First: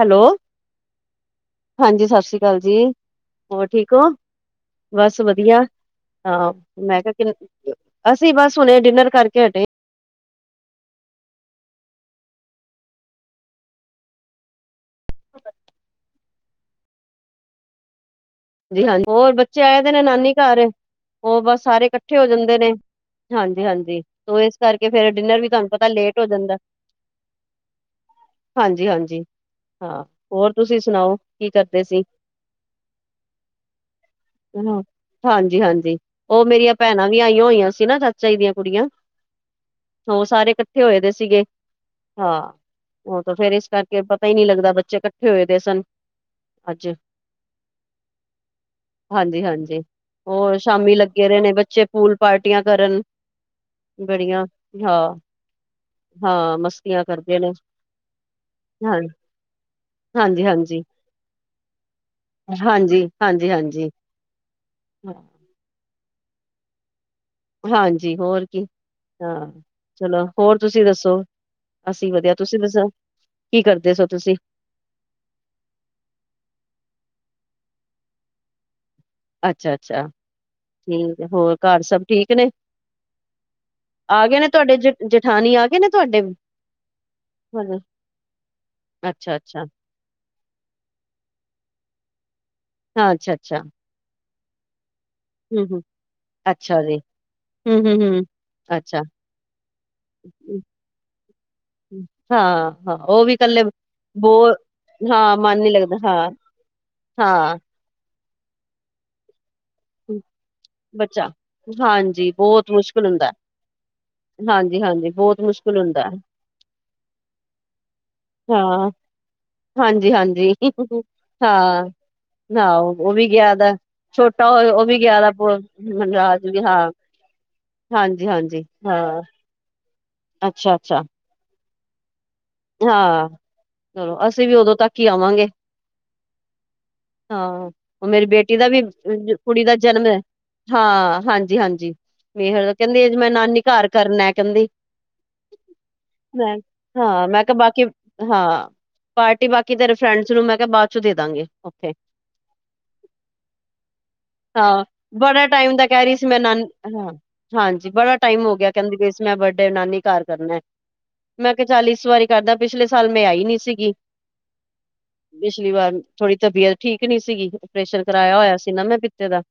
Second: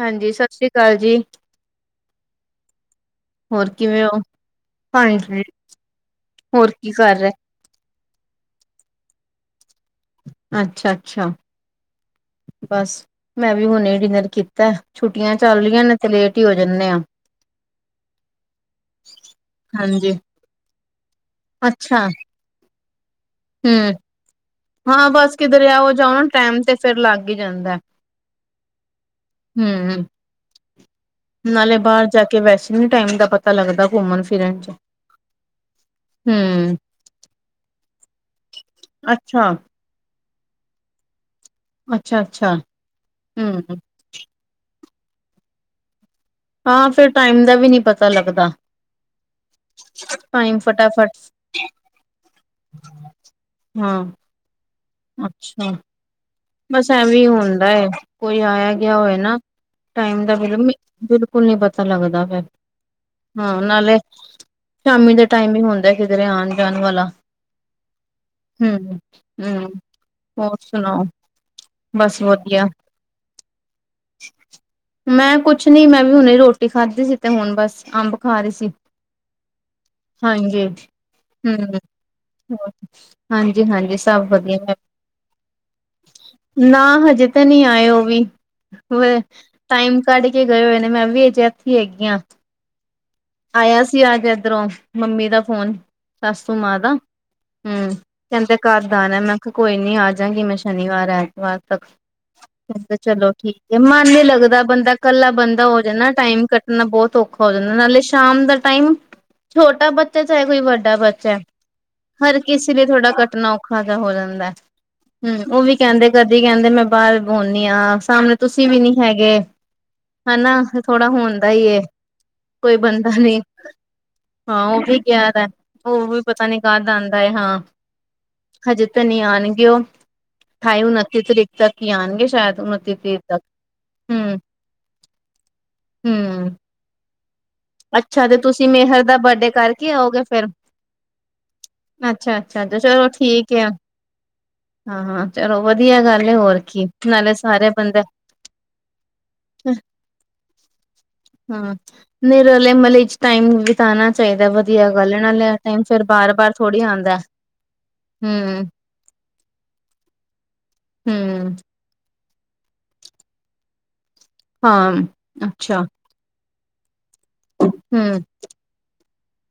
Hello ਸਤਿ ਸ੍ਰੀ ਅਕਾਲ ਜੀ। ਹਾਂਜੀ। ਸਤਿ ਸ਼੍ਰੀ ਅਕਾਲ ਜੀ। ਹੋਰ ਠੀਕ ਹੋ। ਬਸ ਹਾਂਜੀ ਵਧੀਆ। ਆਹ ਹੋਰ ਕੀ ਮੈਂ ਕਰ ਰਹੇ ਕਿਹਾ ਕਿ ਅਸੀਂ ਬਸ ਹੁਣੇ ਡਿਨਰ ਕਰਕੇ ਹਟੇ। ਅੱਛਾ, ਅੱਛਾ। ਬਸ। ਮੈਂ ਵੀ ਹੁਣੇ ਹੀ ਡਿਨਰ ਕੀਤੈ ਛੁੱਟੀਆਂ ਚੱਲ ਰਹੀਐ ਨੇ ਤੇ ਲੇਟ ਹੀ ਹੋ ਜਾਂਨੇ ਆ। [inaudible] ਜੀ ਹਾਂਜੀ ਹੋਰ ਬੱਚੇ ਆਏ ਦੇ ਨੇ ਹਾਂਜੀ ਨਾਨੀ ਘਰ ਉਹ ਬਸ ਸਾਰੇ ਅੱਛਾ ਇਕੱਠੇ ਹੋ ਜਾਂਦੇ ਨੇ। ਹਾਂਜੀ, ਹਮ ਹਾਂਜੀ। ਤੋ ਇਸ ਕਰਕੇ ਹਾਂ ਫਿਰ ਬਸ ਡਿਨਰ ਵੀ ਕਿਧਰੇ ਤੁਹਾਨੂੰ ਪਤੈ ਆਓ ਜਾਓ ਲੇਟ ਹੋ ਨਾ ਜਾਂਦੈ। ਟਾਈਮ ਤੇ ਫੇਰ ਲੱਗ ਹੀ ਜਾਂਦਾ ਹਾਂਜੀ, ਹਾਂਜੀ। ਹਾਂ ਹਮ ਹੋਰ ਤੁਸੀਂ ਸੁਣਾਓ। ਕੀ ਕਰਦੇ ਸੀ? ਕਿ ਵੈਸ਼ ਨੀ ਟਾਈਮ ਦਾ ਪਤਾ ਲੱਗਦਾ ਫੋਨ ਚ ਹਾਂਜੀ, ਹਾਂਜੀ। ਉਹ ਮੇਰੀਆਂ ਹਮ ਭੈਣਾਂ ਵੀ ਆਈਆਂ ਹੋਈਆਂ ਸੀ ਨਾ ਚਾਚਾ ਜੀ ਦੀਆਂ ਕੁੜੀਆਂ। ਅੱਛਾ। ਉਹ ਸਾਰੇ ਇਕੱਠੇ ਹੋਏ ਦੇ ਸੀਗੇ। ਅੱਛਾ ਹਾਂ। ਅੱਛਾ ਉਹ ਤਾਂ ਫੇਰ ਹਮ ਇਸ ਕਰਕੇ ਪਤਾ ਹੀ ਨਹੀਂ ਲੱਗਦਾ। ਬੱਚੇ ਇਕੱਠੇ ਹੋਏ ਦੇ ਸਨ। ਅੱਜ ਹਾਂ, ਫੇਰ ਟਾਈਮ ਦਾ ਵੀ ਨਹੀਂ ਪਤਾ ਲੱਗਦਾ। ਹਾਂਜੀ- ਹਾਂਜੀ। ਹੋਰ ਟਾਈਮ ਸ਼ਾਮੀ ਫਟਾਫਟ ਲੱਗੇ ਰਹੇ ਨੇ ਬੱਚੇ ਪੂਲ ਪਾਰਟੀਆਂ ਕਰਨ। ਹਾਂ ਬੜੀਆ। ਅੱਛਾ। ਬਸ ਮਸਤੀਆਂ ਐਵੇਂ ਕਰਦੇ ਨੇ ਹੁੰਦਾ ਹੈ। ਕੋਈ ਆਇਆ- ਗਿਆ ਹਾਂ ਹੋਏ ਨਾ। ਟਾਈਮ ਦਾ ਮ ਹਾਂਜੀ-ਹਾਂਜੀ, ਬੁ ਸਕੁਲ ਨੀ ਪਤਾ ਲੱਗਦਾ ਪੈਆ। ਹਾਂਜੀ, ਹਾਂਜੀ-ਹਾਂਜੀ ਹਾਂ, ਹਾਂਜੀ ਨਾਲੇ ਸ਼ਾਮੀ ਦੇ। ਹਾਂਜੀ ਟਾਈਮਿੰਗ ਹੁੰਦਾ, ਕਿਧਰੇ ਆਉਣ- ਜਾਣ ਵਾਲਾ। ਹਾਂਜੀ ਹੋਰ ਕੀ ਹੂੰ- ਹਾਂ ਹੂੰ, ਚਲੋ ਹੋਰ ਤੁਸੀਂ ਸੁਣਾਓ? ਦੱਸੋ ਅਸੀਂ ਵਧੀਆ। ਤੁਸੀਂ ਦੱਸੋ ਕੀ ਕਰਦੇ ਸੋ ਤੁਸੀਂ? ਮੈਂ ਕੁਛ ਨੀ, ਮੈਂ ਵੀ ਹੁਣੇ ਰੋਟੀ ਖਾਧੀ ਸੀ। ਤੇ ਹੁਣ ਬਸ ਅੰਬ ਖਾ ਰਹੀ ਸੀ। ਅੱਛਾ-ਅੱਛਾ ਹਾਂਜੀ। ਠੀਕ ਹੈ ਹੋਰ ਹੂੰ। ਘਰ ਸਭ ਠੀਕ ਨੇ ਹਾਂਜੀ - ਹਾਂਜੀ। ਆ ਸਭ ਗਏ ਨੇ ਵਧੀਆ। ਤੁਹਾਡੇ ਜ ਜਠਾਣੀ ਆ ਗਏ ਨੇ। ਤੁਹਾਡੇ ਨਾ, ਹਜੇ ਤੇ ਨਹੀਂ ਆਏ ਉਹ ਵੀ, ਵਹ ਅੱਛਾ-ਅੱਛਾ ਟਾਈਮ ਛੱਡ ਕੇ ਗਏ ਹੋਏ ਨੇ। ਮੈਂ ਵੀ ਇੱਥੇ ਹੀ ਹੈਗੀ ਹਾ। ਹਾਂ। ਅੱਛਾ - ਅੱਛਾ। ਤੁਸੀ ਅਜੋ ਇਧਰੋਂ। ਮੰਮੀ ਦਾ ਫੋਨ, ਸਾਸੂ ਮਾਂ ਅੱਛਾ ਦਾ। ਜੀ ਹੂੰ, ਹੂੰ-ਹੂੰ-ਹੂੰ ਕਹਿੰਦੇ ਕਘਰ ਅੱਛਾ ਆਣਾ। ਮੈਂ ਕਿਹਾ, ਕੋਈ ਨੀ, ਆ ਜਾਗੀ ਮੈਂ ਸ਼ ਵਾਰ - ਐਤਵਾਰ ਤੱਕ ਹਾਂ ਹਾਂ ਉਹ ਚਲੋ, ਵੀ ਠੀਕ। ਇਕੱਲੇ ਮਨ ਨੀ ਬੋਰ ਲੱਗਦਾ ਬੰਦਾ ਕੱਲਾ ਹਾਂ ਮਨ ਬੰਦਾ ਨੀ ਹੋ ਲੱਗਦਾ ਜਾਂਦਾ। ਹਾਂ ਟਾਈਮ ਕੱਟਣਾ ਬਹੁਤ ਔਖਾ ਹੋ ਹਾਂ ਜਾਂਦਾ। ਨਾਲੇ ਸ਼ਾਮ ਦਾ ਟਾਈਮ ਛੋਟਾ ਬੱਚਾ ਚਾਹੇ, ਕੋਈ ਵੱਡਾ ਬੱਚਾ ਹੈ। ਹਾਂਜੀ ਹਰ ਬਹੁਤ ਕਿਸੀ ਨੇ ਮੁਸ਼ਕਿਲ ਥੋੜਾਂ ਹੁੰਦਾ ਹੈ। ਕਟਣਾ। ਔਖਾ ਤਾਂ ਹੋ ਜਾਂਦਾ। ਹਾਂਜੀ ਹਾਂਜੀ ਬਹੁਤ ਹੂੰ, ਉਹ ਵੀ ਮੁਸ਼ਕਿਲ ਹੁੰਦਾ ਕਹਿੰਦੇ ਹੈ। ਕਦੀ ਕਹਿੰਦੇ ਮੈਂ ਬਾਹਰ ਬਦੀ ਹਾਂ। ਸਾਹਮਣੇ ਤੁਸੀਂ ਵੀ ਹਾਂ ਨੀ ਹੈਗੇ। ਹਾਂਜੀ ਹਾਂਜੀ ਹਨਾ। ਥੋੜਾ ਹੁੰਦਾ ਈ ਏ। ਹਾਂ ਨਾ ਕੋਈ ਉਹ ਬੰਦਾ ਉਹ ਵੀ ਨੀ। ਗਿਆ ਦਾ ਛੋਟਾ ਹਾਂ। ਉਹ ਵੀ ਗਿਆ ਦਾ ਪ- ਉਹ ਵੀ ਮਨਰਾਜ ਪਤਾ ਨੀ ਕਾਦ ਹਾਂ ਆਉਂਦਾ ਹੈ। ਹਾਂ। ਹਾਂਜੀ ਹਾਂਜੀ ਹਜੇ ਤਾਂ ਹਾਂ ਨਹੀਂ ਆਉਣਗੇ। ਉਹ ਅੱਛਾ ਅਠਾਈ- ਅੱਛਾ ਉਨੱਤੀ ਤਰੀਕ ਤੱਕ ਹੀ ਆਉਣਗੇ, ਸ਼ਾਇਦ। ਉਨੱਤੀ ਤਰੀਕ ਹਾਂ, ਤੱਕ ਹੂੰ ਅਸੀਂ ਵੀ ਉਦੋਂ ਤੱਕ ਹੀ ਆਵਾਂਗੇ। ਹੂੰ ਹਾਂ। ਹੁਣ ਮੇਰੀ ਅੱਛਾ ਤੇ ਬੇਟੀ ਤੁਸੀਂ ਦਾ ਵੀ ਮੇਹਰ ਬਰਡੇ ਕੁੜੀ ਦਾ ਕਰਕੇ ਜਨਮ ਹੈ। ਆਓਗੇ ਫੇਰ ਹਾਂ। ਹਾਂਜੀ- ਹਾਂਜੀ ਅੱਛਾ ਅੱਛਾ ਮੇਹਰ ਅੱਛਾ ਕੇਹਂਦੀ, ਚਲੋ ਅੱਜ ਮੈਂ ਠੀਕ ਨਾਨੀ ਹੈ ਘਰ ਕਰਨਾ ਕਹਿੰਦੀ। ਹਾਂ- ਹਾਂ, ਚਲੋ ਵਧੀਆ ਗੱਲ ਹੈ। ਮੈਂ ਹੋਰ ਕੀ ਹਾਂ ਨਾਲੇ ਮੈਂ ਸਾਰੇ ਬਾਕੀ ਬੰਦੇ ਹਾਂ, ਪਾਰਟੀ ਬਾਕੀ ਤੇਰੇ ਫਰੈਂਡਸ ਨੂੰ ਮੈਂ ਕਿਹਾ, ਬਾਅਦ ਚ' ਦੇ ਦਾਂਗੇ ਓਥੇ। ਰਲੇਮਲੇ ਚ' ਟਾਈਮ ਬੀਤਾਂਣਾ ਚਾਹੀਦਾ। ਹਾਂ ਵਧੀਆ ਗੱਲ ਹੈ ਨਾ ਬੜਾ ਲੈਨ- ਦੇਣ ਫਿਰ ਬਾਰ- ਬਾਰ ਥੋੜ੍ਹੀ ਆਦਾ। ਹਾਜੀ। ਬੜਾ ਟਾਈਮ ਹੋ ਗਿਆ। ਕਹਿੰਦੀ ਪਈ ਸੀ, ਮੈਂ ਬਰਡੇ ਨਾਨੀ ਘਰ ਕਰਨੈ। ਮੈਂ ਹੂੰ ਕਿਹਾ, ਚੱਲ ਇਸ ਵਾਰੀ ਕਰਦਾ, ਪਿਛਲੇ ਸਾਲ ਮੈਂ ਆਈ ਨੀ ਸੀਗੀ। ਹਾਂ ਪਿਛਲੀ ਅੱਛਾ ਵਾਰ। ਥੋੜ੍ਹੀ ਤਬੀਅਤ ਠੀਕ ਨੀ ਸੀਗੀ। ਪਰੇਸ਼ਨ ਹੂੰ ਕਰਵਾਾਇਆ ਹੋਇਆ ਸੀ ਨਾ, ਮੈਂ ਪਿੱਤੇ ਦਾ।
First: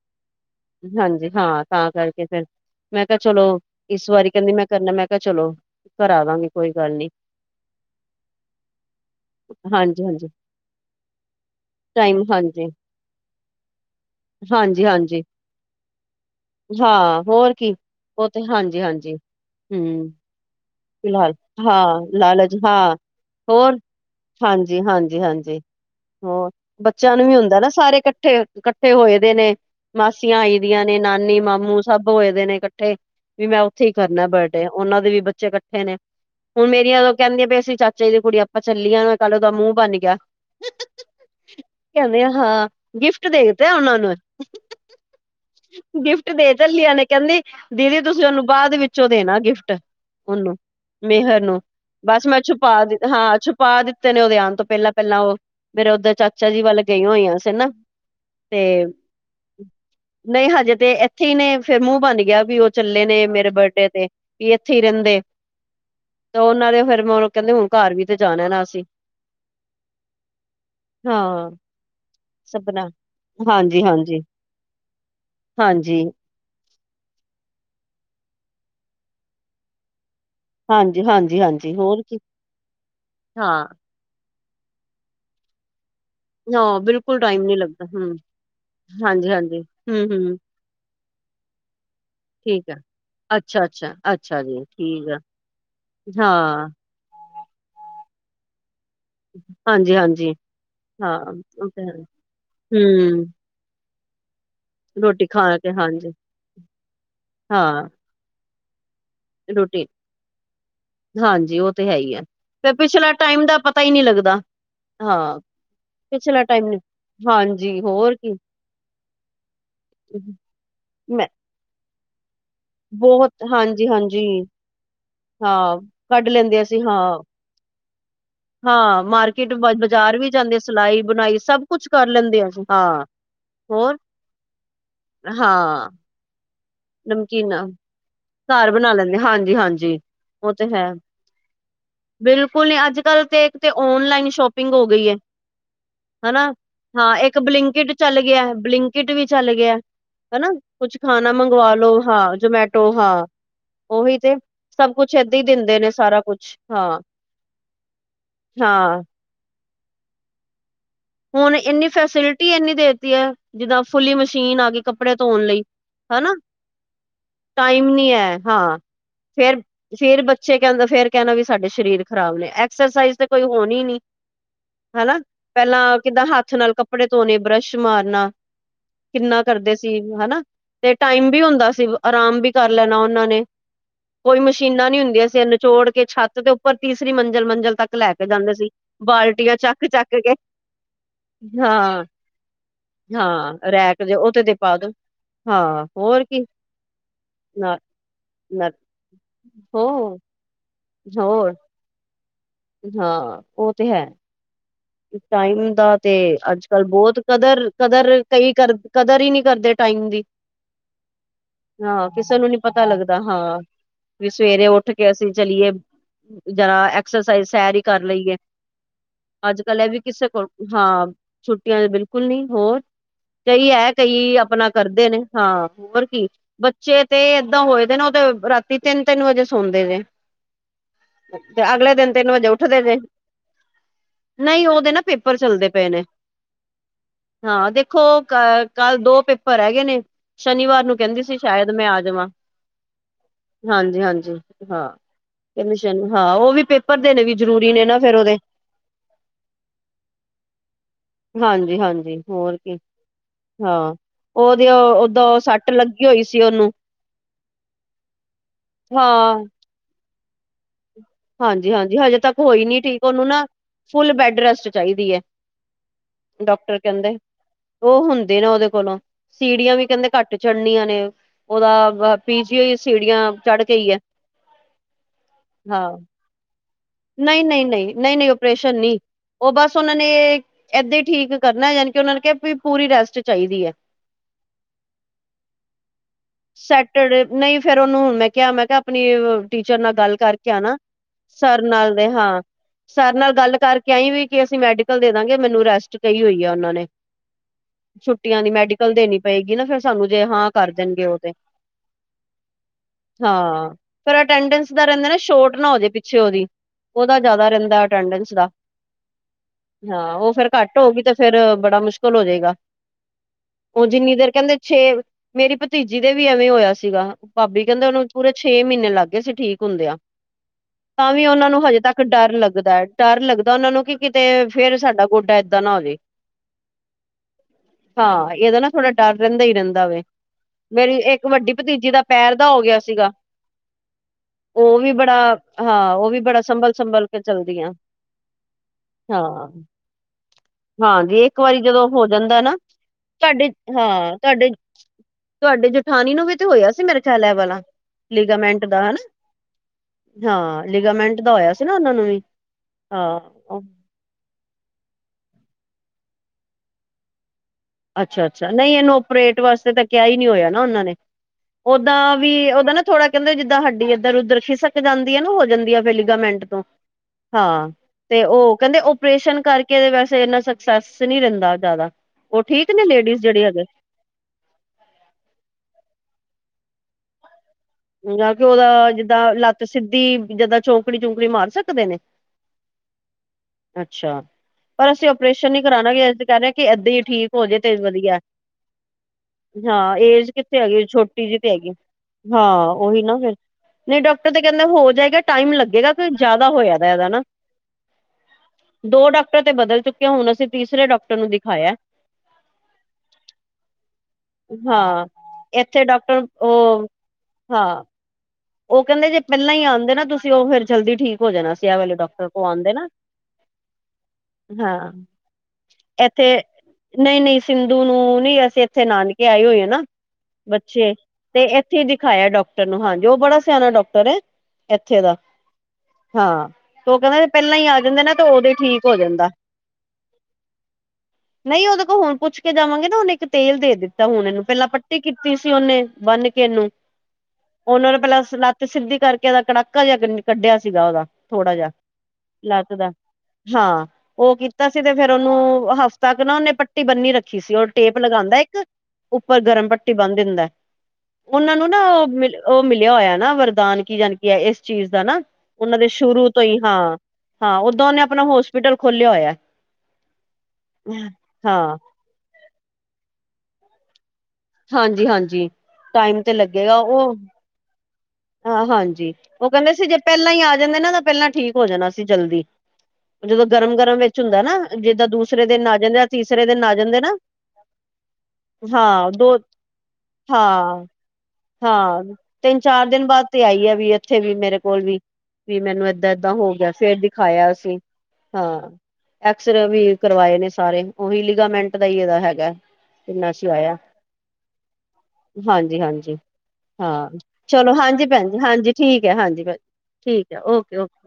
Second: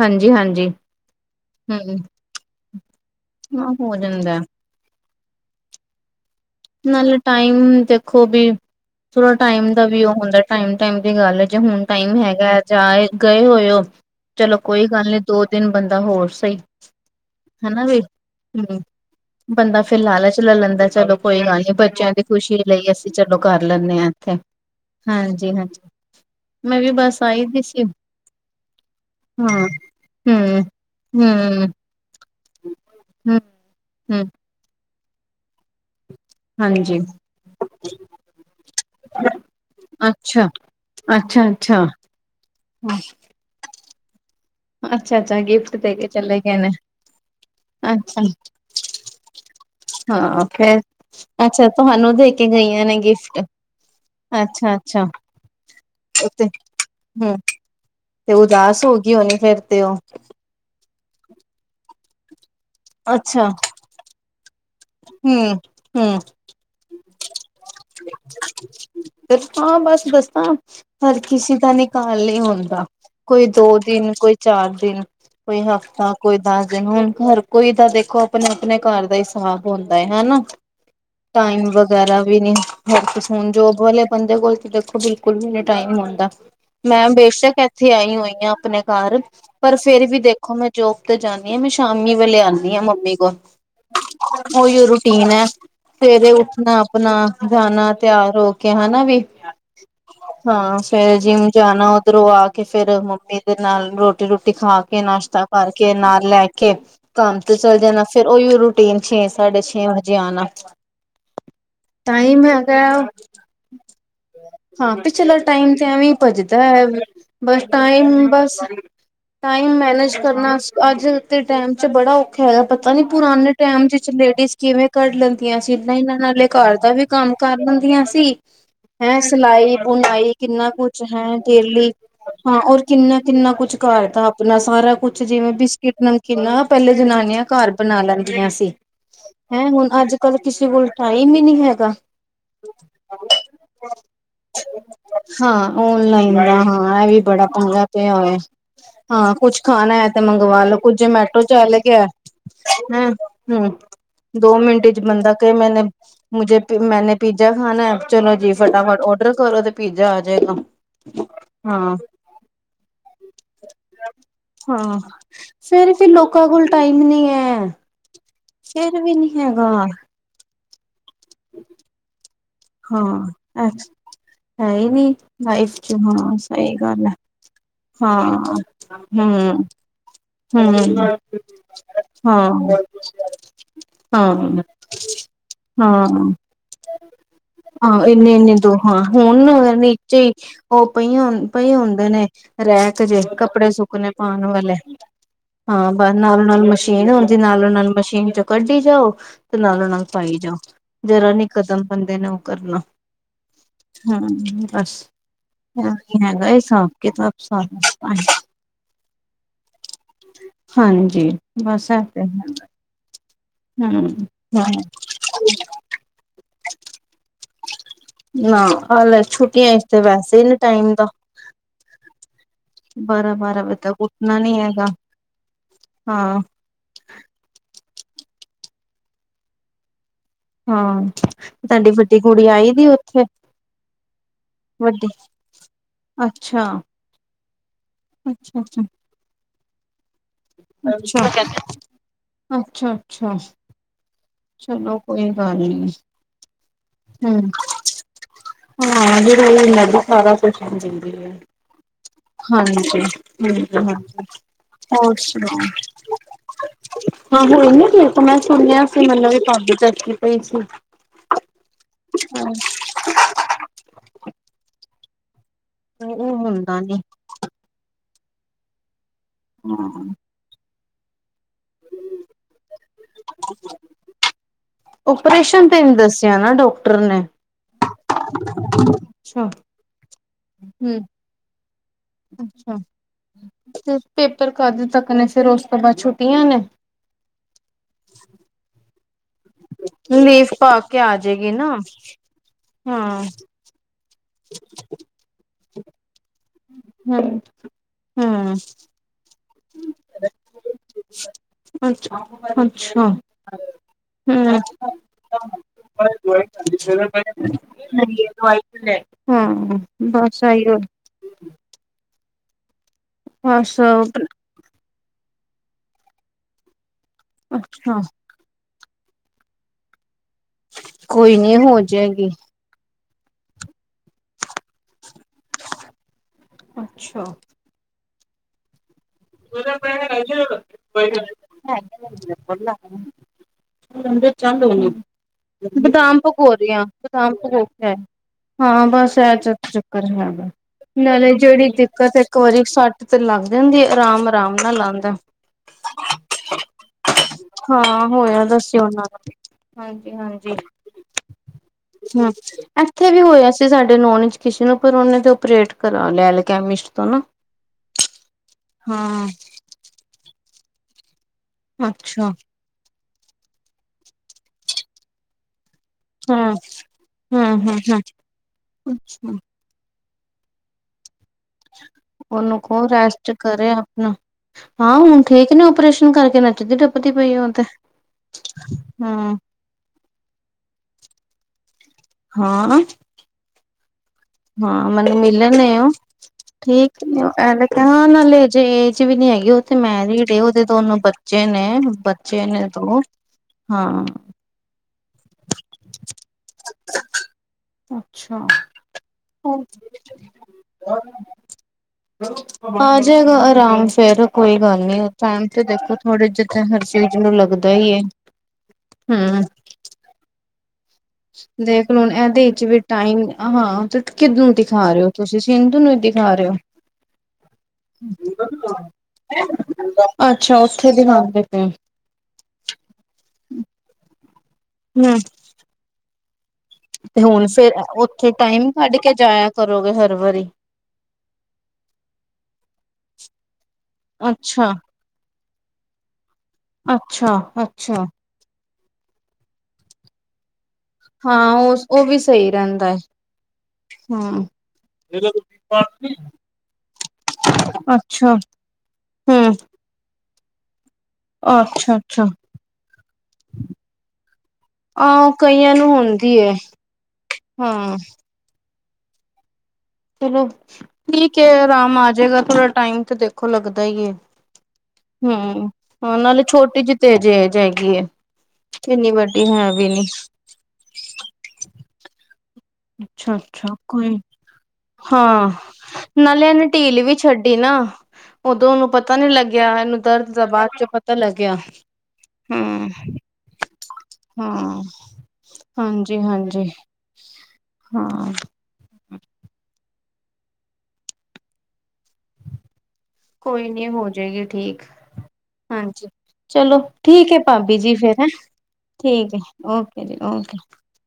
ਹਾਂਜੀ ਹਾਂਜੀ ਹਾਂਜੀ ਹਾਂ, ਤਾਂ ਹੂੰ ਕਰਕੇ ਫਿਰ ਮੈਂ ਕਿਹਾ, ਚਲੋ ਹੋ ਇਸ ਵਾਰੀ ਜਾਂਦਾ ਕਹਿੰਦੀ ਮੈਂ ਕਰਨਾ। ਮੈਂ ਕਿਹਾ ਚਲੋ, ਕਰਾ ਦਾਂਗੀ ਕੋਈ ਗੱਲ ਨੀ ਨਾਲੇ ਟਾਈਮ ਦੇਖੋ ਬੀ। ਥੋੜ੍ਹਾ ਟਾਈਮ ਦਾ ਹਾਂਜੀ ਵੀ ਉਹ ਹਾਂਜੀ ਹੁੰਦਾ। ਟਾਈਮ - ਟਾਈਮ ਦੀ ਗੱਲ। ਜੇ ਹੁਣ ਟਾਈਮ ਹੈਗਾ, ਜਾ ਗਏ ਹੋਏ ਹੋ। ਚਲੋ, ਕੋਈ ਹਾਂਜੀ ਗੱਲ ਨਹੀਂ। ਹਾਂਜੀ ਦੋ - ਤਿੰਨ ਬੰਦਾ ਹੋਰ ਸਹੀ, ਹਾਂ ਹੋਰ ਕੀ ਹਨਾ ਬਈ। ਉਹ ਤੇ, ਹਾਂਜੀ- ਹਾਂਜੀ। ਬੰਦਾ ਫਿਰ ਹਮ ਲਾਲਚ ਲੈ ਲੈਂਦਾ, ਚਲੋ। ਫਿਲਹਾਲ ਕੋਈ ਗੱਲ ਨਹੀਂ। ਹਾਂ ਬੱਚਿਆਂ ਦੀ ਲਾਲਚ ਖੁਸ਼ੀ ਲਈ ਹਾਂ ਅਸੀਂ ਚਲੋ, ਘਰ ਹੋਰ ਲੈਂਨੇ ਹਾਂ। ਇੱਥੇ, ਹਾਂਜੀ - ਹਾਂਜੀ। ਹੋਰ ਮੈਂ ਬੱਚਿਆਂ ਬਸ ਨੂੰ ਵੀ ਆਈ ਹੁੰਦਾ ਦੀ ਨਾ। ਸੀ ਸਾਰੇ ਕੱਠੇ - ਕੱਠੇ ਹੋਏ ਦੇ ਨੇ। ਹਾਂ ਮਾ ਧੀਆਂ ਆਈਆ ਹਮ ਦੀਆਂ ਨੇ, ਨਾਨੀ, ਹਮ ਮਾਮੂ ਸਭ ਹੋਏ ਦੇ ਨੇ ਕੱਠੇ। ਬਈ, ਹਮ ਮੈਂ ਉੱਥੇ ਹੀ ਕਰਨਾ ਹਮ ਬਰਡ ਤੇ ਉਹਨਾਂ ਦੇ ਵੀ ਬੱਚੇ ਇਕੱਠੇ ਨੇ। ਹੁਣ ਹਾਂਜੀ ਮੇਰੀਆਂ ਕਹਿੰਦੀਆਂ ਪਈਆ ਸੀ, ਚਾਚੇ ਦੀਆ ਕੁੜੀਆ। ਆਪਾਂ ਚੱਲੀਏ ਕੱਲ, ਉਹਦਾ ਮੂੰਹ ਬਣ ਗਿਆ। ਅੱਛਾ ਅੱਛਾ ਅੱਛਾ ਕਹਿੰਦੇ ਹਾਂ ਗਿਫਟ ਦੇਖਦੇ ਉਹਨਾਂ ਨੂੰ ਇਹ। ਅੱਛਾ ਅੱਛਾ ਗਿਫਟ ਦੇ ਕੇ ਗਿਫਟ ਚਲੇ ਦੇ ਗਏ ਲਿਆ ਨੇ ਕਹਿੰਦੀ ਦੀਦੀ ਅੱਛਾ ਤੁਸੀਂ ਉਹਨੂੰ ਬਾਅਦ ਵਿੱਚੋਂ ਦੇਣਾ ਗਿਫਟ। ਹਾਂ ਉਹਨੂੰ ਖੈਰ ਮੇਹਰ ਨੂੰ ਬਸ ਮੈਂ ਛੁਪਾ ਦਿੱਤੇ ਹਾਂ ਗਿਫਟ ਛੁਪਾ ਦਿੱਤੇ ਨੇ ਉਹਦੇ ਆਨ ਤੋਂ ਅੱਛਾ ਪਹਿਲਾਂ - ਅੱਛਾ ਪਹਿਲਾਂ ਉਹ। ਮੇਰੇ ਉਧਰ ਤੇ ਚਾਚਾ ਜੀ ਵੱਲ ਗਈਆਂ ਹੂੰ ਹੋਈਆਂ ਸੀ ਨਾ? ਤੇ ਉਦਾਸ ਹੋ ਗਈ ਹੋਣੀ ਫਿਰ ਤੇ ਉਹ। ਨਹੀਂ ਹਜੇ ਤੇ ਏਥੇ ਹੀ ਨੇ ਫਿਰ ਮੂੰਹ ਬਣ ਗਿਆ ਵੀ ਉਹ ਚੱਲੇ ਨੇ ਮੇਰੇ ਬਰਡੇ 'ਤੇ। ਕੀ ਇੱਥੇ ਹੀ ਰਹਿੰਦੇ? ਹੂ,,, ਤਾਂ ਉਹਨਾਂ ਦੇ ਫਿਰ ਮਰ ਕਹਿੰਦੇ ਹੁਣ ਘਰ ਵੀ ਤੇ ਜਾਣਾ ਨਾ ਅਸੀਂ ਫਿਰ ਹਾਂ ਬਸ ਦੱਸਾਂ ਹਰ ਹਾਂ ਕਿਸੇ ਦਾ ਨਿਕਾਲੇ ਹੁੰਦਾ ਸਪਨਾ ਕੋਈ ਦੋ ਹਾਂਜੀ, ਦਿਨ ਹਾਂਜੀ, ਕੋਈ ਚਾਰ ਦਿਨ ਕੋਈ ਹਾਂਜੀ, ਹਫ਼ਤਾ ਕੋਈ ਦੱਸ ਦਿਣ ਹੁਣ ਹਰ ਕੋਈ ਤਾਂ ਦੇਖੋ ਆਪਣੇ ਆਪਣੇ ਘਰ ਦਾ ਹਿਸਾਬ ਹੁੰਦਾ ਹੈ ਹਨਾ ਹਾਂਜੀ, ਹਾਂਜੀ, ਟਾਈਮ ਹਾਂਜੀ ਹੋਰ ਕੀ। ਵਗੈਰਾ ਵੀ ਨਹੀਂ ਹੈ ਹੁਣ ਹਾਂ, ਜੋਬ ਵਾਲੇ ਬੰਦੇ ਕੋਲ ਦੇਖੋ ਬਿਲਕੁਲ ਵੀ ਟਾਈਮ ਹੁੰਦਾ ਹਾਂ ਮੈਂ ਬਿਲਕੁਲ ਟਾਈਮ ਨੀ ਬੇਸਕ ਲੱਗਦਾ ਇੱਥੇ ਹੂੰ, ਆਈ ਹੋਈ ਹਾਂ ਆਪਣੇ ਘਰ ਹਾਂਜੀ, ਹਾਂਜੀ, ਪਰ ਹੂੰ, ਫਿਰ ਵੀ ਦੇਖੋ ਹੂੰ ਦੇਖੋ ਮੈਂ ਜੋਬ ਤੇ ਜਾਂਦੀ ਹਾਂ ਮੈਂ ਸ਼ਾਮੀ ਵੇਲੇ ਠੀਕ ਆਂਦੀ ਆ। ਹਾਂ ਮੰਮੀ ਕੋਲ ਅੱਛਾ, ਅੱਛਾ, ਅੱਛਾ ਉਧਰ ਜੀ ਕੋਈ ਠੀਕ ਆ ਰੂਟੀਨ ਹੈ ਸਵੇਰੇ ਹਾਂ, ਉੱਠਣਾ ਆਪਣਾ ਜਾਣਾ ਤਿਆਰ ਹੋ ਕੇ ਹਨਾ ਵੀ ਹਾਂਜੀ, ਹਾਂਜੀ ਹਾਂ ਫਿਰ ਜਿਮ ਉਹ ਤੇ ਜਾਣਾ ਹੈ। ਉੱਧਰੋਂ ਆ ਕੇ ਫਿਰ ਹੂੰ, ਮੰਮੀ ਨਾਲ ਰੋਟੀ ਰੂਟੀ ਖਾ ਕੇ ਰੋਟੀ ਨਾਸ਼ਤਾ ਖਾ ਕੇ ਕਰਕੇ ਹਾਂਜੀ, ਨਾਲ ਲੈ ਕੇ ਕੰਮ ਤੇ ਚਲ ਹਾਂ ਜਾਣਾ ਫਿਰ ਉਹੀ ਰੂਟੀਨ ਛੇ ਸਾਢੇ ਛੇ ਰੋਟੀ ਵਜੇ ਆਉਣਾ ਹਾਂਜੀ ਉਹ ਤੇ ਹੈ ਹੀ ਹੈ ਤੇ ਪਿਛਲਾ ਟਾਈਮ ਦਾ ਪਤਾ ਹੀ ਨਹੀਂ ਲੱਗਦਾ ਹਾਂ ਪਿਛਲਾ ਟਾਈਮ ਤੇ ਐਵੇਂ ਪਿਛਲਾ ਭੱਜਦਾ ਟਾਈਮ ਨੀ ਹੈ ਬਸ ਹਾਂਜੀ ਹੋਰ ਟਾਈਮ ਕੀ ਬਸ ਟਾਈਮ ਮੈਨੇਜ ਕਰਨਾ ਅੱਜ ਮੈਂ ਦੇ ਟਾਈਮ 'ਚ ਬੜਾ ਔਖਾ ਹੈਗਾ। ਪਤਾ ਨੀ ਬਹੁਤ ਪੁਰਾਣੇ ਟਾਈਮ ਹਾਂਜੀ, ਹਾਂਜੀ ਲੇਡੀਜ਼ ਕਿਵੇਂ ਕਰ ਲੈਂਦੀਆਂ ਸੀ ਹਾਂ ਨਹੀਂ? ਕੱਢ ਨਾਲੇ ਲੈਂਦੇ ਘਰ ਅਸੀਂ ਦਾ ਵੀ ਹਾਂ ਕੰਮ ਕਰ ਲੈਂਦੀਆਂ ਸੀ। ਹਾਂ ਹੈ ਮਾਰਕੀਟ ਸਿਲਾਈ ਬਾਜ਼ਾਰ ਵੀ ਬੁਣਾਈ ਜਾਂਦੇ ਕਿੰਨਾ ਸਿਲਾਈ ਕੁਛ ਹੈ! ਬੁਣਾਈ ਸਭ ਕੁਛ ਡੇਹਲੀ ਕਰ ਲੈਂਦੇ ਹਾਂ ਅਸੀਂ ਔਰ ਕਿੰਨਾ। ਜਿੰਨਾ ਕੁਛ ਹੋਰ ਘਰ ਤਾਂ ਆਪਣਾ ਸਾਰਾ ਕੁਛ ਜਿਵੇਂ ਹਾਂ ਬਿਸਕਿਟ ਕਿੰਨਾ ਪਹਿਲੇ ਜਨਾਨੀਆਂ ਨਮਕੀਨਾ ਘਰ ਬਣਾ ਲੈਂਦੀ ਘਰ ਬਣਾ ਲੈਂਦੇ ਹਾਂਜੀ ਹਾਂਜੀ ਕੱਲ ਉਹ ਤੇ ਕਿਸੇ ਹੈ। ਕੋਲ ਟਾਈਮ ਹੀ ਨਹੀਂ ਹੈਗਾ ਬਿਲਕੁਲ ਨੀ ਅੱਜ ਕੱਲ ਤੇ ਇੱਕ ਤੇ ਔਨਲਾਈਨ ਸ਼ੋਪਿੰਗ ਹੋ ਗਈ ਹੈ ਹਾਂ ਓਨਲਾਈਨ ਹਨਾ ਦਾ ਇਹ ਹਾਂ ਵੀ ਇੱਕ ਬੜਾ ਪੰਗਾ ਬਲਿੰਕਡ ਪਿਆ ਚੱਲ ਹੋਇਆ। ਗਿਆ ਬਲਿੰਕਟ ਵੀ ਹਾਂ ਚੱਲ ਕੁੱਛ ਗਿਆ ਖਾਣਾ ਹੈ ਤੇ ਹਨਾ ਮੰਗਵਾ ਲੋ ਕੁੱਝ ਕੁੱਛ ਖਾਣਾ ਜਮੈਟੋ ਮੰਗਵਾ ਲੋ ਹਾਂ ਜਮੈਟੋ ਹਾਂ ਹੂ ਉਹੀ ਤੇ ਦੋ ਮਿੰਟੇ ਸਭ ਚ ਕੁਛ ਬੰਦਾ ਏਦਾਂ ਹੀ ਕੇ ਦਿੰਦੇ ਮੈਨੇ ਨੇ ਸਾਰਾ ਕੁਛ ਮੁਝੇ ਹਾਂ ਮੈਂ ਪੀਜ਼ਾ ਖਾਣਾ ਹੈ ਚਲੋ ਜੀ ਫਟਾਫਟ ਹਾਂ ਔਡਰ ਕਰੋ ਤੇ ਪੀਜ਼ਾ ਆ ਜਾਏਗਾ ਹੁਣ ਇੰਨੀ ਹਾਂ ਫੈਸਿਲਿਟੀ ਇੰਨੀ ਦੇਤੀ ਹੈ ਜਿੱਦਾਂ ਫੁੱਲੀ ਮਸ਼ੀਨ ਆ ਗਈ ਕੱਪੜੇ ਧੋਣ ਲਈ ਟੈਰੀਫਿਕ ਹਨਾ ਲੋਕਾਂ ਕੋਲ ਟਾਈਮ ਨੀ ਹੈ। ਟਾਈਮ ਨੀ ਹੈ ਹਾਂ ਫੇਰ ਵੀ ਨੀ ਫਿਰ ਹੈਗਾ ਫਿਰ ਬੱਚੇ ਕਹਿੰਦਾ ਫਿਰ ਕਹਿਣਾ ਵੀ ਸਾਡੇ ਸਰੀਰ ਖਰਾਬ ਨੇ ਹਾਂ। ਐਕਸਰਸਾਈਜ਼ ਤੇ ਕੋਈ ਹੋਣੀ ਹੀ ਨੀ ਹੈ ਹੀ ਨੀ ਹਨਾ ਲਾਈਫ ਚ ਪਹਿਲਾਂ ਕਿੱਦਾਂ ਹਾਂ ਹੱਥ ਨਾਲ ਸਹੀ ਗੱਲ ਕੱਪੜੇ ਹੈ ਧੋਣੇ ਬਰਸ਼ ਮਾਰਨਾ ਹਾਂ। ਕਿੰਨਾ ਹੂੰ ਕਰਦੇ ਸੀ ਹਨਾ ਤੇ ਹੂੰ ਟਾਈਮ ਵੀ ਹੁੰਦਾ ਸੀ ਆਰਾਮ ਵੀ ਕਰ ਹਾਂ ਲੈਣਾ ਉਹਨਾਂ ਨੇ ਕੋਈ ਹਾਂ ਮਸ਼ੀਨਾਂ ਨਹੀਂ ਹੁੰਦੀਆਂ ਸੀ ਨਿਚੋੜ ਕੇ ਹਾਂ। ਛੱਤ ਦੇ ਉੱਪਰ ਤੀਸਰੀ ਮੰਜ਼ਿਲ ਮੰਜ਼ਿਲ ਤੱਕ ਹਾਂ ਲੈ ਕੇ ਇੰਨੇ ਜਾਂਦੇ ਇੰਨੇ ਸੀ। ਦੋ ਹਾਂ ਹੁਣ ਬਾਲਟੀਆਂ ਚੱਕ ਚੱਕ ਨੀਚੇ ਹੀ ਕੇ ਉਹ ਪਈ ਹਾਂ ਹੁੰਦੇ ਨੇ ਰਹਿ ਰੈਕ ਜੇ ਹਾਂ ਕੱਪੜੇ ਰੈਕ ਸੁੱਕਣੇ ਜੇ ਉਹਦੇ ਪਾਉਣ ਤੇ ਵਾਲੇ ਪਾ ਦੋ ਹਾਂ ਬਸ ਹੋਰ ਨਾਲੋਂ ਕੀ ਨਾਲ ਮਸ਼ੀਨ ਹੁੰਦੀ ਨਾਲੋਂ ਨਾ ਨਾਲ ਮਸ਼ੀਨ ਚੋਂ ਨਾ ਕੱਢੀ ਜਾਓ ਤੇ ਹੋ ਨਾਲੋਂ ਨਾਲ ਪਾਈ ਜਾਓ ਜਰਾ ਨੀ ਹੋਰ ਕਦਮ ਬੰਦੇ ਨੇ ਉਹ ਕਰਨਾ ਹਾਂ ਉਹ ਤੇ ਹੈ। ਹਾਂਜੀ ਟਾਈਮ ਦਾ ਤੇ ਅੱਜ ਕੱਲ ਹਿਸਾਬ ਬਹੁਤ ਕਿਤਾਬ ਕਦਰ ਕਦਰ ਸਾਰਾ ਕਈ ਕਰ ਕਦਰ ਹੀ ਨਹੀਂ ਕਰਦੇ ਟਾਈਮ ਦੀ ਹਾਂਜੀ ਬਸ ਹੈ ਹਾਂ ਤੇ ਕਿਸੇ ਨੂੰ ਨੀ ਪਤਾ ਲੱਗਦਾ ਹਾਂ। ਹਮ ਵੀ ਸਵੇਰੇ ਉੱਠ ਕੇ ਅਸੀਂ ਚਲੀਏ ਜਰਾ ਐਕਸਰਸਾਈਜ਼ ਸੈਰ ਹੀ ਕਰ ਲਈਏ। ਹਾਂਲ ਅੱਜ ਕੱਲ੍ਹ ਇਹ ਵੀ ਕਿਸੇ ਕੋਲ ਹਾਂ ਛੁੱਟੀਆਂ ਬਿਲਕੁਲ ਨਹੀਂ ਹੋਰ। ਬਾਰਾਂ ਬਾਰਾਂ ਕਈ ਵਜੇ ਹੈ ਤੱਕ ਕਈ ਉੱਠਣਾ ਨੀ ਆਪਣਾ ਹੈਗਾ ਕਰਦੇ ਨੇ ਹਾਂ ਉਮਰ ਕੀ। ਹਾਂ ਬੱਚੇ ਤੇ ਏਦਾਂ ਹੋਏ ਦੇ ਨਾ ਉਹ ਤੇ ਰਾਤੀ ਤਿੰਨ ਤਿੰਨ ਵਜੇ ਸੌਦੇ ਜੇ। ਹਾਂ ਤੇ ਤੁਹਾਡੀ ਅਗਲੇ ਦਿਨ ਵੱਡੀ ਤਿੰਨ ਕੁੜੀ ਵਜੇ ਆਈ ਉੱਠਦੇ ਦੀ ਜੇ ਉੱਥੇ ਨਹੀਂ ਉਹਦੇ ਨਾ ਵੱਡੀ ਪੇਪਰ ਚੱਲਦੇ ਪਏ ਨੇ। ਅੱਛਾ ਹਾਂ ਦੇਖੋ ਅੱਛਾ ਕੱਲ ਅੱਛਾ ਕੱਲ ਦੋ ਪੇਪਰ ਹੈਗੇ ਨੇ। ਸ਼ਨੀਵਾਰ ਨੂੰ ਕਹਿੰਦੀ ਸੀ ਅੱਛਾ ਸ਼ਾਇਦ ਮੈਂ ਆ ਜਾਵਾਂ। ਅੱਛਾ ਅੱਛਾ ਹਾਂਜੀ ਹਾਂਜੀ ਹਾਂ ਚਲੋ ਕੋਈ ਗੱਲ ਕਹਿੰਦੀ ਨੀ ਸ਼ਨੀਵਾਰ ਹਾਂ ਉਹ ਵੀ ਪੇਪਰ ਦੇਣੇ ਵੀ ਹਮ ਜ਼ਰੂਰੀ ਨੇ ਨਾ ਫੇਰ ਉਹਦੇ। ਹਾਂ ਫੇਰ ਉਹੀਂ ਮੈਂ ਵੀ ਸਾਰਿਆਂ 'ਚ। ਹਾਂਜੀ ਹਾਂਜੀ ਹੋਰ ਕੀ ਹਾਂਜੀ ਹਾਂਜੀ ਹਾਂਜੀ ਹਾਂ ਹਾਂਜੀ ਉਹਦੇ ਹੋਰ ਓਦਾਂ ਸੁਣਾਓ। ਸੱਟ ਲੱਗੀ ਹੋਈ ਸੀ ਉਹਨੂੰ ਹਾਂ ਹੁਣ ਨਹੀਂ ਠੀਕ ਮੈਂ ਸੁਣਿਆ ਸੀ। ਮੈਨੂੰ ਵੀ ਹਾਂ ਭਾਬੀ ਕਹਿ ਕੇ ਗਈ ਸੀ। ਹਾਂਜੀ ਹਾਂਜੀ ਹਜੇ ਤੱਕ ਹੋਈ ਨੀ ਠੀਕ ਉਹਨੂੰ ਨਾ ਫੁੱਲ ਬੈਡ ਰੈਸਟ ਚਾਹੀਦੀ ਹੈ। ਉਹ ਡਾਕਟਰ ਹੁੰਦਾ ਨੀ ਕਹਿੰਦੇ ਉਹ ਹੁੰਦੀ ਨਹੀਂ ਉਹਦੇ ਕੋਲੋਂ ਸੀੜੀਆਂ ਵੀ ਕਹਿੰਦੇ ਘੱਟ ਚੜਨੀਆਂ ਨੇ ਉਹਦਾ ਪੀਜੀ ਹੋਈ ਸੀੜੀਆਂ ਚੜ੍ਹ ਗਈ ਹੈ। ਓਪਰੇਸ਼ਨ ਤੇ ਹਾਂ ਨਹੀਂ ਦੱਸਿਆ ਨਾ ਡਾਕਟਰ ਨੇ ਨਹੀਂ ਨਹੀਂ ਨਹੀਂ ਨਹੀਂ ਨਹੀਂ ਓਪਰੇੇਸ਼ਨ ਨਹੀਂ ਅੱਛਾ ਉਹ ਬਸ ਉਹਨਾਂ ਨੇ ਏਦਾਂ ਹਮ ਹੀ ਠੀਕ ਕਰਨਾ ਯਾਣੀ ਕਿ ਉਹਨਾ ਨੇ ਕਿਹਾ ਵੀ ਅੱਛਾ ਪੂਰੀ ਰੈਸਟ ਚਾਹੀਦੀ ਹੈ। ਤੇ ਪੇਪਰ ਕਦ ਤੱਕ ਨੇ ਫਿਰ ਉਸ ਤੋਂ ਬਾਅਦ ਛੁੱਟੀਆਂ ਨੇ ਸੈਟਰਡੇ ਨਹੀਂ ਫ਼ਿਰ ਉਹਨੂੰ ਮੈਂ ਕਿਹਾ ਮੈਂ ਕਿਹਾ ਆਪਣੀ ਅਹ ਟੀਚਰ ਨਾਲ ਗੱਲ ਲੀਵ ਕਰਕੇ ਆਉਣਾ ਪਾ ਕੇ ਆ ਜਾਏਗੀ ਸਰ ਨਾ ਨਾਲ ਦੇ ਹਾਂ ਸਰ ਹਾਂ ਨਾਲ ਗੱਲ ਕਰਕੇ ਕਈ ਵੀ ਕਿ ਅਸੀਂ ਮੈਡੀਕਲ ਦੇ ਦਾਂਗੇ ਮੈਨੂੰ ਰੈਸਟ ਕਹੀ ਹੋਈ ਹੈ ਉਹਨੇ ਹਮ ਛੁਟੀਆਂ ਦੀ ਹਮ ਮੈਡੀਕਲ ਦੇਣੀ ਪਏਗੀ ਨਾ ਫੇਰ ਸਾਨੂੰ ਜੇ ਹਾਂ ਕਰ ਦੇਣਗੇ। ਹੋ ਤੇ ਅੱਛਾ, ਅੱਛਾ ਹੂੰ। ਹਾਂ ਫਿਰ ਹਾਂ, ਅਟੈਂਡੈਂਸ ਦਾ ਰਹਿੰਦਾ ਨਾ ਸ਼ੋਟ ਨਾ ਉਹਦੀ ਪਿੱਛੇ ਉਹਦੀ ਉਹਦਾ ਜ਼ਿਆਦਾ ਰਹਿੰਦਾ ਅਟੈਡਸ ਦਾ ਹਾਂ ਉਹ ਬਸ ਫੇਰ ਆਈਓ ਘੱਟ ਹੋਗੀ ਤੇ ਫੇਰ ਬੜਾ ਮੁਸ਼ਕਿਲ ਹੋਜੇਗਾ ਬਸ ਉਹ ਜਿੰਨੀ ਦੇਰ ਕਹਿੰਦੇ ਛੇ ਮੇਰੀ ਭਤੀਜੀ ਜਿਹਦੇ ਵੀ ਐਵੇਂ ਹੋਇਆ ਸੀਗਾ ਭਾਬੀ ਕਹਿੰਦੇ ਅੱਛਾ ਉਹਨੂੰ ਪੂਰੇ ਛੇ ਮਹੀਨੇ ਲੱਗ ਗਏ ਸੀ ਠੀਕ ਹੁੰਦਿਆਂ। ਤਾਂ ਵੀ ਕੋਈ ਉਹਨਾਂ ਨੀ ਨੂੰ ਹਜੇ ਹੋ ਤੱਕ ਜਾਏਗੀ। ਡਰ ਲੱਗਦਾ ਹੈ। ਡਰ ਲੱਗਦਾ ਉਹਨਾ ਨੂੰ ਕਿ ਕਿਤੇ ਫੇਰ ਸਾਡਾ ਗੋਡਾ ਏਦਾਂ ਨਾ ਹੋਵੇ। ਅੱਛਾ। ਹਾਂ ਇਹਦਾ ਨਾ ਥੋੜ੍ਹਾ ਡਰ ਰਹਿੰਦਾ ਹੀ ਰਹਿੰਦਾ ਵੇ। ਹੈਗੀ ਮੇਰੀ ਇੱਕ ਵੱਡੀ ਭਤੀਜੀ ਦਾ ਜੀ ਪੈਰ ਨਿਬੜ ਹੋ ਦਾ ਗਿਆ ਕੰਮ। ਸੀਗਾ। ਉਹ ਕਹਿੰਦੇ ਚਲ ਉਹ ਹੁਣੀ ਵੀ ਬੜਾ ਹਾਂ ਉਹ ਬਦਾਮ ਵੀ ਬੜਾ ਭਿਉਂ ਸੰਭਲ ਦੀਆਂ ਸੰਭਲ ਕੇ ਬਦਾਮ ਚੱਲਦੀ ਭਿਉਂ ਆ ਕੇ। ਹਾਂ ਬਸ ਆ ਹਾਂ। ਚੱਕਰ ਚੱਕਰ ਹੈਗਾ। ਹਾਂਜੀ ਨਾਲੇ ਇੱਕ ਵਾਰੀ ਜਿਹੜੀ ਜਦੋਂ ਹੋ ਦਿੱਕਤ ਇੱਕ ਜਾਂਦਾ ਨਾ ਵਾਰੀ ਸੱਟ ਤੇ ਲੱਗ ਤੁਹਾਡੇ ਜਾਂਦੀ ਹਾਂ ਆਰਾਮ ਤੁਹਾਡੇ ਆਰਾਮ ਨਾਲ ਆਉਂਦਾ ਹੈ। ਤੁਹਾਡੇ ਜਠਾਨੀ ਨੂੰ ਵੀ ਤੇ ਹੋਇਆ ਸੀ। ਮੇਰਾ ਖਿਆਲ ਇਹ ਵਾਲਾ ਹਾਂ ਹੋਇਆ ਲੀਗਾਮੈਂਟ ਦਾ ਦੱਸਿਓ ਉਹਨਾਂ ਹਨਾ। ਨੂੰ। ਹਾਂਜੀ-ਹਾਂਜੀ ਹਾਂ ਲਿਗਾਮੈਂਟ ਦਾ ਹੋਇਆ ਸੀ ਨਾ ਉਹਨਾਂ ਨੂੰ ਵੀ ਹੂੰ ਇੱਥੇ ਹਾਂ। ਵੀ ਹੋਇਆ ਸੀ ਸਾਡੇ ਨੌਨ 'ਚ ਕਿਸੇ ਨੂੰ ਪਰ ਉਹਨੇ ਤਾਂ ਓਪਰੇਟ ਕਰਾ ਲਿਆ ਐਲ ਕੈਮਿਸਟ ਤੋਂ ਨ ਅੱਛਾ ਅੱਛਾ ਨਹੀਂ ਇਹਨੂੰ ਓਪਰੇਟ ਵਾਸਤੇ ਤਾਂ ਕਿਹਾ ਹੀ ਨਹੀਂ ਹੋਇਆ ਨਾ ਉਹਨਾਂ ਨੇ। ਓਦਾਂ ਅੱਛਾ। ਵੀ ਉਹਦਾ ਨਾ ਥੋੜਾ ਕਹਿੰਦੇ ਜਿੱਦਾਂ ਹੱਡੀ ਇੱਧਰ ਉੱਧਰ ਖਿਸਕ ਜਾਂਦੀ ਹੈ ਨਾ ਹੋ ਜਾਂਦੀ ਹੈ ਫਹਿਲੀ ਲਿਗਾਮੈਂਟ ਤੋਂ ਹਾਂ ਹੂੰ-ਹੂੰ-ਹੂੰ-ਹੂੰ ਤੇ ਉਹ ਕਹਿੰਦੇ ਅੱਛਾ ਓਪਰੇਸ਼ਨ ਕਰਕੇ ਕਹਿੰਦੇ ਵੈਸੇ ਇੰਨਾ ਸਕਸੈਸ ਨਹੀਂ ਰਹਿੰਦਾ ਜ਼ਿਆਦਾ। ਉਹ ਉਹਨੂੰ ਠੀਕ ਨੇ ਕਹੋ ਲੇਡੀਜ਼ ਰੈਸਟ ਜਿਹੜੇ ਹੈਗੇ ਕਰੇ ਰਾਤ ਨੂੰ। ਹਾਂ ਹੁਣ ਠੀਕ ਨੇ ਓਪਰੇਸ਼ਨ ਕਰਕੇ ਨੱਚਦੀ ਟੱਪਦੀ ਪਈਏ ਉਹ ਤੇ। ਨਾ ਕਿ ਉਹਦਾ ਜਿੱਦਾਂ ਹੂੰ ਲੱਤ ਸਿੱਧੀ ਜਿੱਦਾਂ ਚੌਕੜੀ ਚੂੰਕੜੀ ਮਾਰ ਸਕਦੇ ਨੇ। ਹਾਂ। ਅੱਛਾ। ਪਰ ਅਸੀਂ ਮੈਨੂੰ ਮਿਲੇ ਓਪਰੇਸ਼ਨ ਨਹੀਂ ਨੇ ਉਹ ਕਰਾਉਣਾ ਕਿ ਅਸੀ ਕਹਿ ਰਹੇ ਕਿ ਏਦਾਂ ਹੀ ਠੀਕ ਹੋ ਜੇ ਤੇ ਹਾਂ ਵਧੀਆ। ਨਾਲੇ ਜੇ ਏਜ ਵੀ ਨੀ ਹੈਗੀ ਉਹ ਤੇ ਹਾਂ, ਏਜ ਮੈਰਿਡ ਏ ਕਿੱਥੇ ਉਹਦੇ ਹੈਗੀ, ਦੋਨੋ ਛੋਟੀ ਜਿਹੀ ਬੱਚੇ ਤੇ ਨੇ ਹੈਗੀ। ਬੱਚੇ ਨੇ ਹਾਂ ਦੋ ਉਹੀ ਨਾ ਫੇਰ ਨਹੀਂ ਹਾਂ ਡਾਕਟਰ ਤੇ ਕਹਿੰਦੇ ਹੋ ਜਾਏਗਾ ਟਾਈਮ ਲੱਗੇਗਾ ਕਿਉਂ ਜ਼ਿਆਦਾ ਹੋਇਆ ਪਇਆ ਇਹ ਦਾ ਨਾ। ਅੱਛਾ। ਦੋ ਡਾਕਟਰ ਤੇ ਬਦਲ ਚੁੱਕੇ ਆਂ, ਹੁਣ ਅਸੀਂ ਤੀਸਰੇ ਡਾਕਟਰ ਨੂੰ ਦਿਖਾਇਆ। ਆ ਜਾਏਗਾ ਆਰਾਮ ਫੇਰ ਕੋਈ ਗੱਲ ਨੀ ਹਾਂ ਟਾਈਮ ਤੇ ਇੱਥੇ ਦੇਖੋ ਡਾਕਟਰ ਥੋੜੇ ਜਿੱਥੇ ਹਰ ਉਹ ਚੀਜ਼। ਨੂੰ ਲੱਗਦਾ ਹਾਂ ਈ ਏ। ਉਹ ਕਹਿੰਦੇ ਜੇ ਹੂੰ ਪਹਿਲਾਂ ਹੀ ਆਂਦੇ ਨਾ ਤੁਸੀਂ ਫਿਰ ਜਲਦੀ ਠੀਕ ਹੋ ਜਾਣਾ ਸੀ ਇਹ ਦੇਖ ਵਾਲੇ ਲੋ ਹੁਣ ਡਾਕਟਰ ਕੋਲ ਇਹਦੇ ਚ ਆਉਂਦੇ ਵੀ ਨਾ ਟਾਈਮ ਹਾਂ ਤੇ ਕਿੱਨੂ ਹਾਂ ਦਿਖਾ ਰਹੇ ਹੋ ਤੁਸੀਂ ਸਿੰਧੂ ਨੂੰ ਦਿਖਾ ਰਹੇ ਓ। ਨਈ-ਨਈ ਸਿੰਧੂ ਨੂੰ ਨੀ, ਅਸੀਂ ਇੱਥੇ ਨਾਨਕੇ ਆਏ ਹੋਏ ਆ ਨਾ ਅੱਛਾ ਉੱਥੇ ਬੱਚੇ ਤੇ ਦਿਖਾਂਦੇ ਪਏ ਇੱਥੇ ਦਿਖਾਇਆਂ ਡਾਕਟਰ ਨੂੰ, ਹਾਂਜੀ ਉਹ ਬੜਾ ਸਿਆਣਾ ਡਾਕਟਰ ਐ ਇੱਥੇ ਦਾ, ਹੂੰ ਹਾਂ। ਉਹ ਤੇ ਕਹਿੰਦੇ ਹੁਣ ਪਹਿਲਾਂ ਹੀ ਫੇਰ ਆ ਜਾਂਦੇ ਨਾ ਤੇ ਉੱਥੇ ਉਦੋਂ ਹੀ ਟਾਈਮ ਠੀਕ ਹੋ ਕੱਢ ਕੇ ਜਾਂਦਾ। ਜਾਇਆ ਕਰੋਗੇ ਹਰ ਵਾਰੀ ਨਈ ਉਹਦੇ ਕੋਲ ਹੁਣ ਪੁੱਛ ਕੇ ਜਾਵਾਂਗੇ ਨਾ, ਉਹਨੇ ਇੱਕ ਤੇਲ ਦੇ ਦਿੱਤਾ ਹੁਣ ਇਹਨੂੰ ਪਹਿਲਾਂ ਅੱਛਾ ਪੱਟੀ ਕੀਤੀ ਸੀ ਉਹਨੇ ਬੰਨ੍ਹ ਕੇ ਇਹਨੂੰ ਅੱਛਾ। ਉਹਨਾ ਨੇ ਅੱਛਾ ਪਹਿਲਾਂ ਲੱਤ ਸਿੱਧੀ ਕਰਕੇ ਉਹਦਾ ਕੜਾਕਾ ਜਿ ਕੱਢਿਆ ਸੀਗਾ, ਉਹਦਾ ਹਾਂ ਥੋੜਾ ਜਿਹਾ ਉਹ ਉਹ ਵੀ ਸਹੀ ਲੱਤ ਰਹਿੰਦਾ ਦਾ ਹੈ ਹਾਂ, ਉਹ ਹੂੰ ਕੀਤਾ ਸੀ ਤੇ ਫੇਰ ਉਹਨੂੰ ਹਫ਼ਤਾ ਕ ਨਾ ਉਹਨੇ ਪੱਟੀ ਬੰਨੀ ਰੱਖੀ ਸੀ ਉਹ ਟੇਪ ਅੱਛਾ ਲਗਾਉਂਦਾ ਇੱਕ, ਉੱਪਰ ਹੂੰ ਗਰਮ ਪੱਟੀ ਬੰਨ ਦਿੰਦਾ। ਉਹਨਾਂ ਨੂੰ ਨਾ ਅੱਛਾ ਉਹ ਮ ਅੱਛਾ ਉਹ ਮਿਲਿਆ ਹੋਇਆ ਨਾ ਵਰਦਾਨ ਕੀ ਜਾਨਕੀ ਐ, ਇਸ ਚੀਜ਼ ਦਾ ਨਾ ਆਹੋ ਕਈਆਂ ਉਹਨਾਂ ਦੇ ਨੂੰ ਸ਼ੁਰੂ ਹੁੰਦੀ ਤੋਂ ਏ ਹੀ ਹਾਂ ਹਾਂ, ਓਦਾਂ ਉਹਨੇ ਆਪਣਾ ਹੋਸਪਿਟਲ ਖੋਲਿਆ ਹੋਇਆ। ਚਲੋ ਠੀਕ ਐ, ਹਾਂ ਆਰਾਮ ਆ ਜਾਏਗਾ ਥੋੜਾ ਟਾਈਮ ਤੇ ਦੇਖੋ ਲੱਗਦਾ ਹੀ ਏ ਹਾਂਜੀ ਹਾਂਜੀ ਹੂੰ, ਹਾਂ ਟਾਈਮ ਤੇ ਨਾਲੇ ਲੱਗੇਗਾ ਛੋਟੀ ਜਿਹੀ ਉਹ ਤੇ ਜੇ ਏਜ ਹੈਗੀ ਏ ਹਾਂ ਹਾਂਜੀ। ਉਹ ਕਹਿੰਦੇ ਸੀ ਜੇ ਪਹਿਲਾਂ ਹੀ ਆ ਜਾਂਦੇ ਨਾ ਤਾਂ ਪਹਿਲਾਂ ਠੀਕ ਹੋ ਜਾਣਾ ਸੀ ਜਲਦੀ। ਜਦੋਂ ਗਰਮ ਅੱਛਾ-ਅੱਛਾ, ਗਰਮ ਕੋਈ। ਵਿੱਚ ਹੁੰਦਾ ਨਾ ਜੇ। ਹਾਂ ਨਾਲੇ ਇਹਨੇ ਢੀਲ ਵੀ ਨਾ ਛੱਡੀ ਨਾ, ਉਦੋਂ ਉਹਨੂੰ ਹਾਂ ਪਤਾ ਨੀ ਦੋ ਲੱਗ ਗਿਆ ਇਹਨੂੰ ਦਰਦ ਦਾ ਬਾਅਦ ਹਾਂ ਚ ਪਤਾ ਲੱਗ ਹਾਂ, ਤਿੰਨ ਚਾਰ ਦਿਨ ਬਾਅਦ ਤੇ ਆਈ ਆ ਵੀ ਇੱਥੇ ਵੀ ਮੇਰੇ ਕੋਲ ਹਾਂ ਵੀ ਵੀ ਮੈਨੂੰ ਹਾਂਜੀ ਏਦਾਂ-ਏਦਾਂ ਹੋ ਹਾਂਜੀ ਗਿਆ ਫੇਰ ਦਿਖਾਇਆ ਅਸੀਂ ਹਾਂ। ਐਕਸਰੇ ਵੀ ਕਰਵਾਏ ਨੇ ਸਾਰੇ, ਉਹੀ ਲਿਗਾਾਮੈਂਟ ਦਾ ਹੀ ਇਹਦਾ ਹੈਗਾ। ਕਿੰਨਾ ਸੀ ਕੋਈ ਆਇਆ। ਨੀ ਹੋ ਜਾਏਗੀ ਠੀਕ ਹਾਂਜੀ ਹਾਂਜੀ-ਹਾਂਜੀ। ਚਲੋ ਹਾਂ, ਠੀਕ ਹੈ ਚਲੋ ਭਾਬੀ ਹਾਂਜੀ ਫੇਰ ਹੈ ਭੈਣ ਜੀ, ਹਾਂਜੀ ਠੀਕ ਐ ਹੈ ਹਾਂਜੀ ਭੈਣ ਓਕੇ ਜੀ ਠੀਕ ਐ ਓਕੇ ਓਕੇ-ਓਕੇ।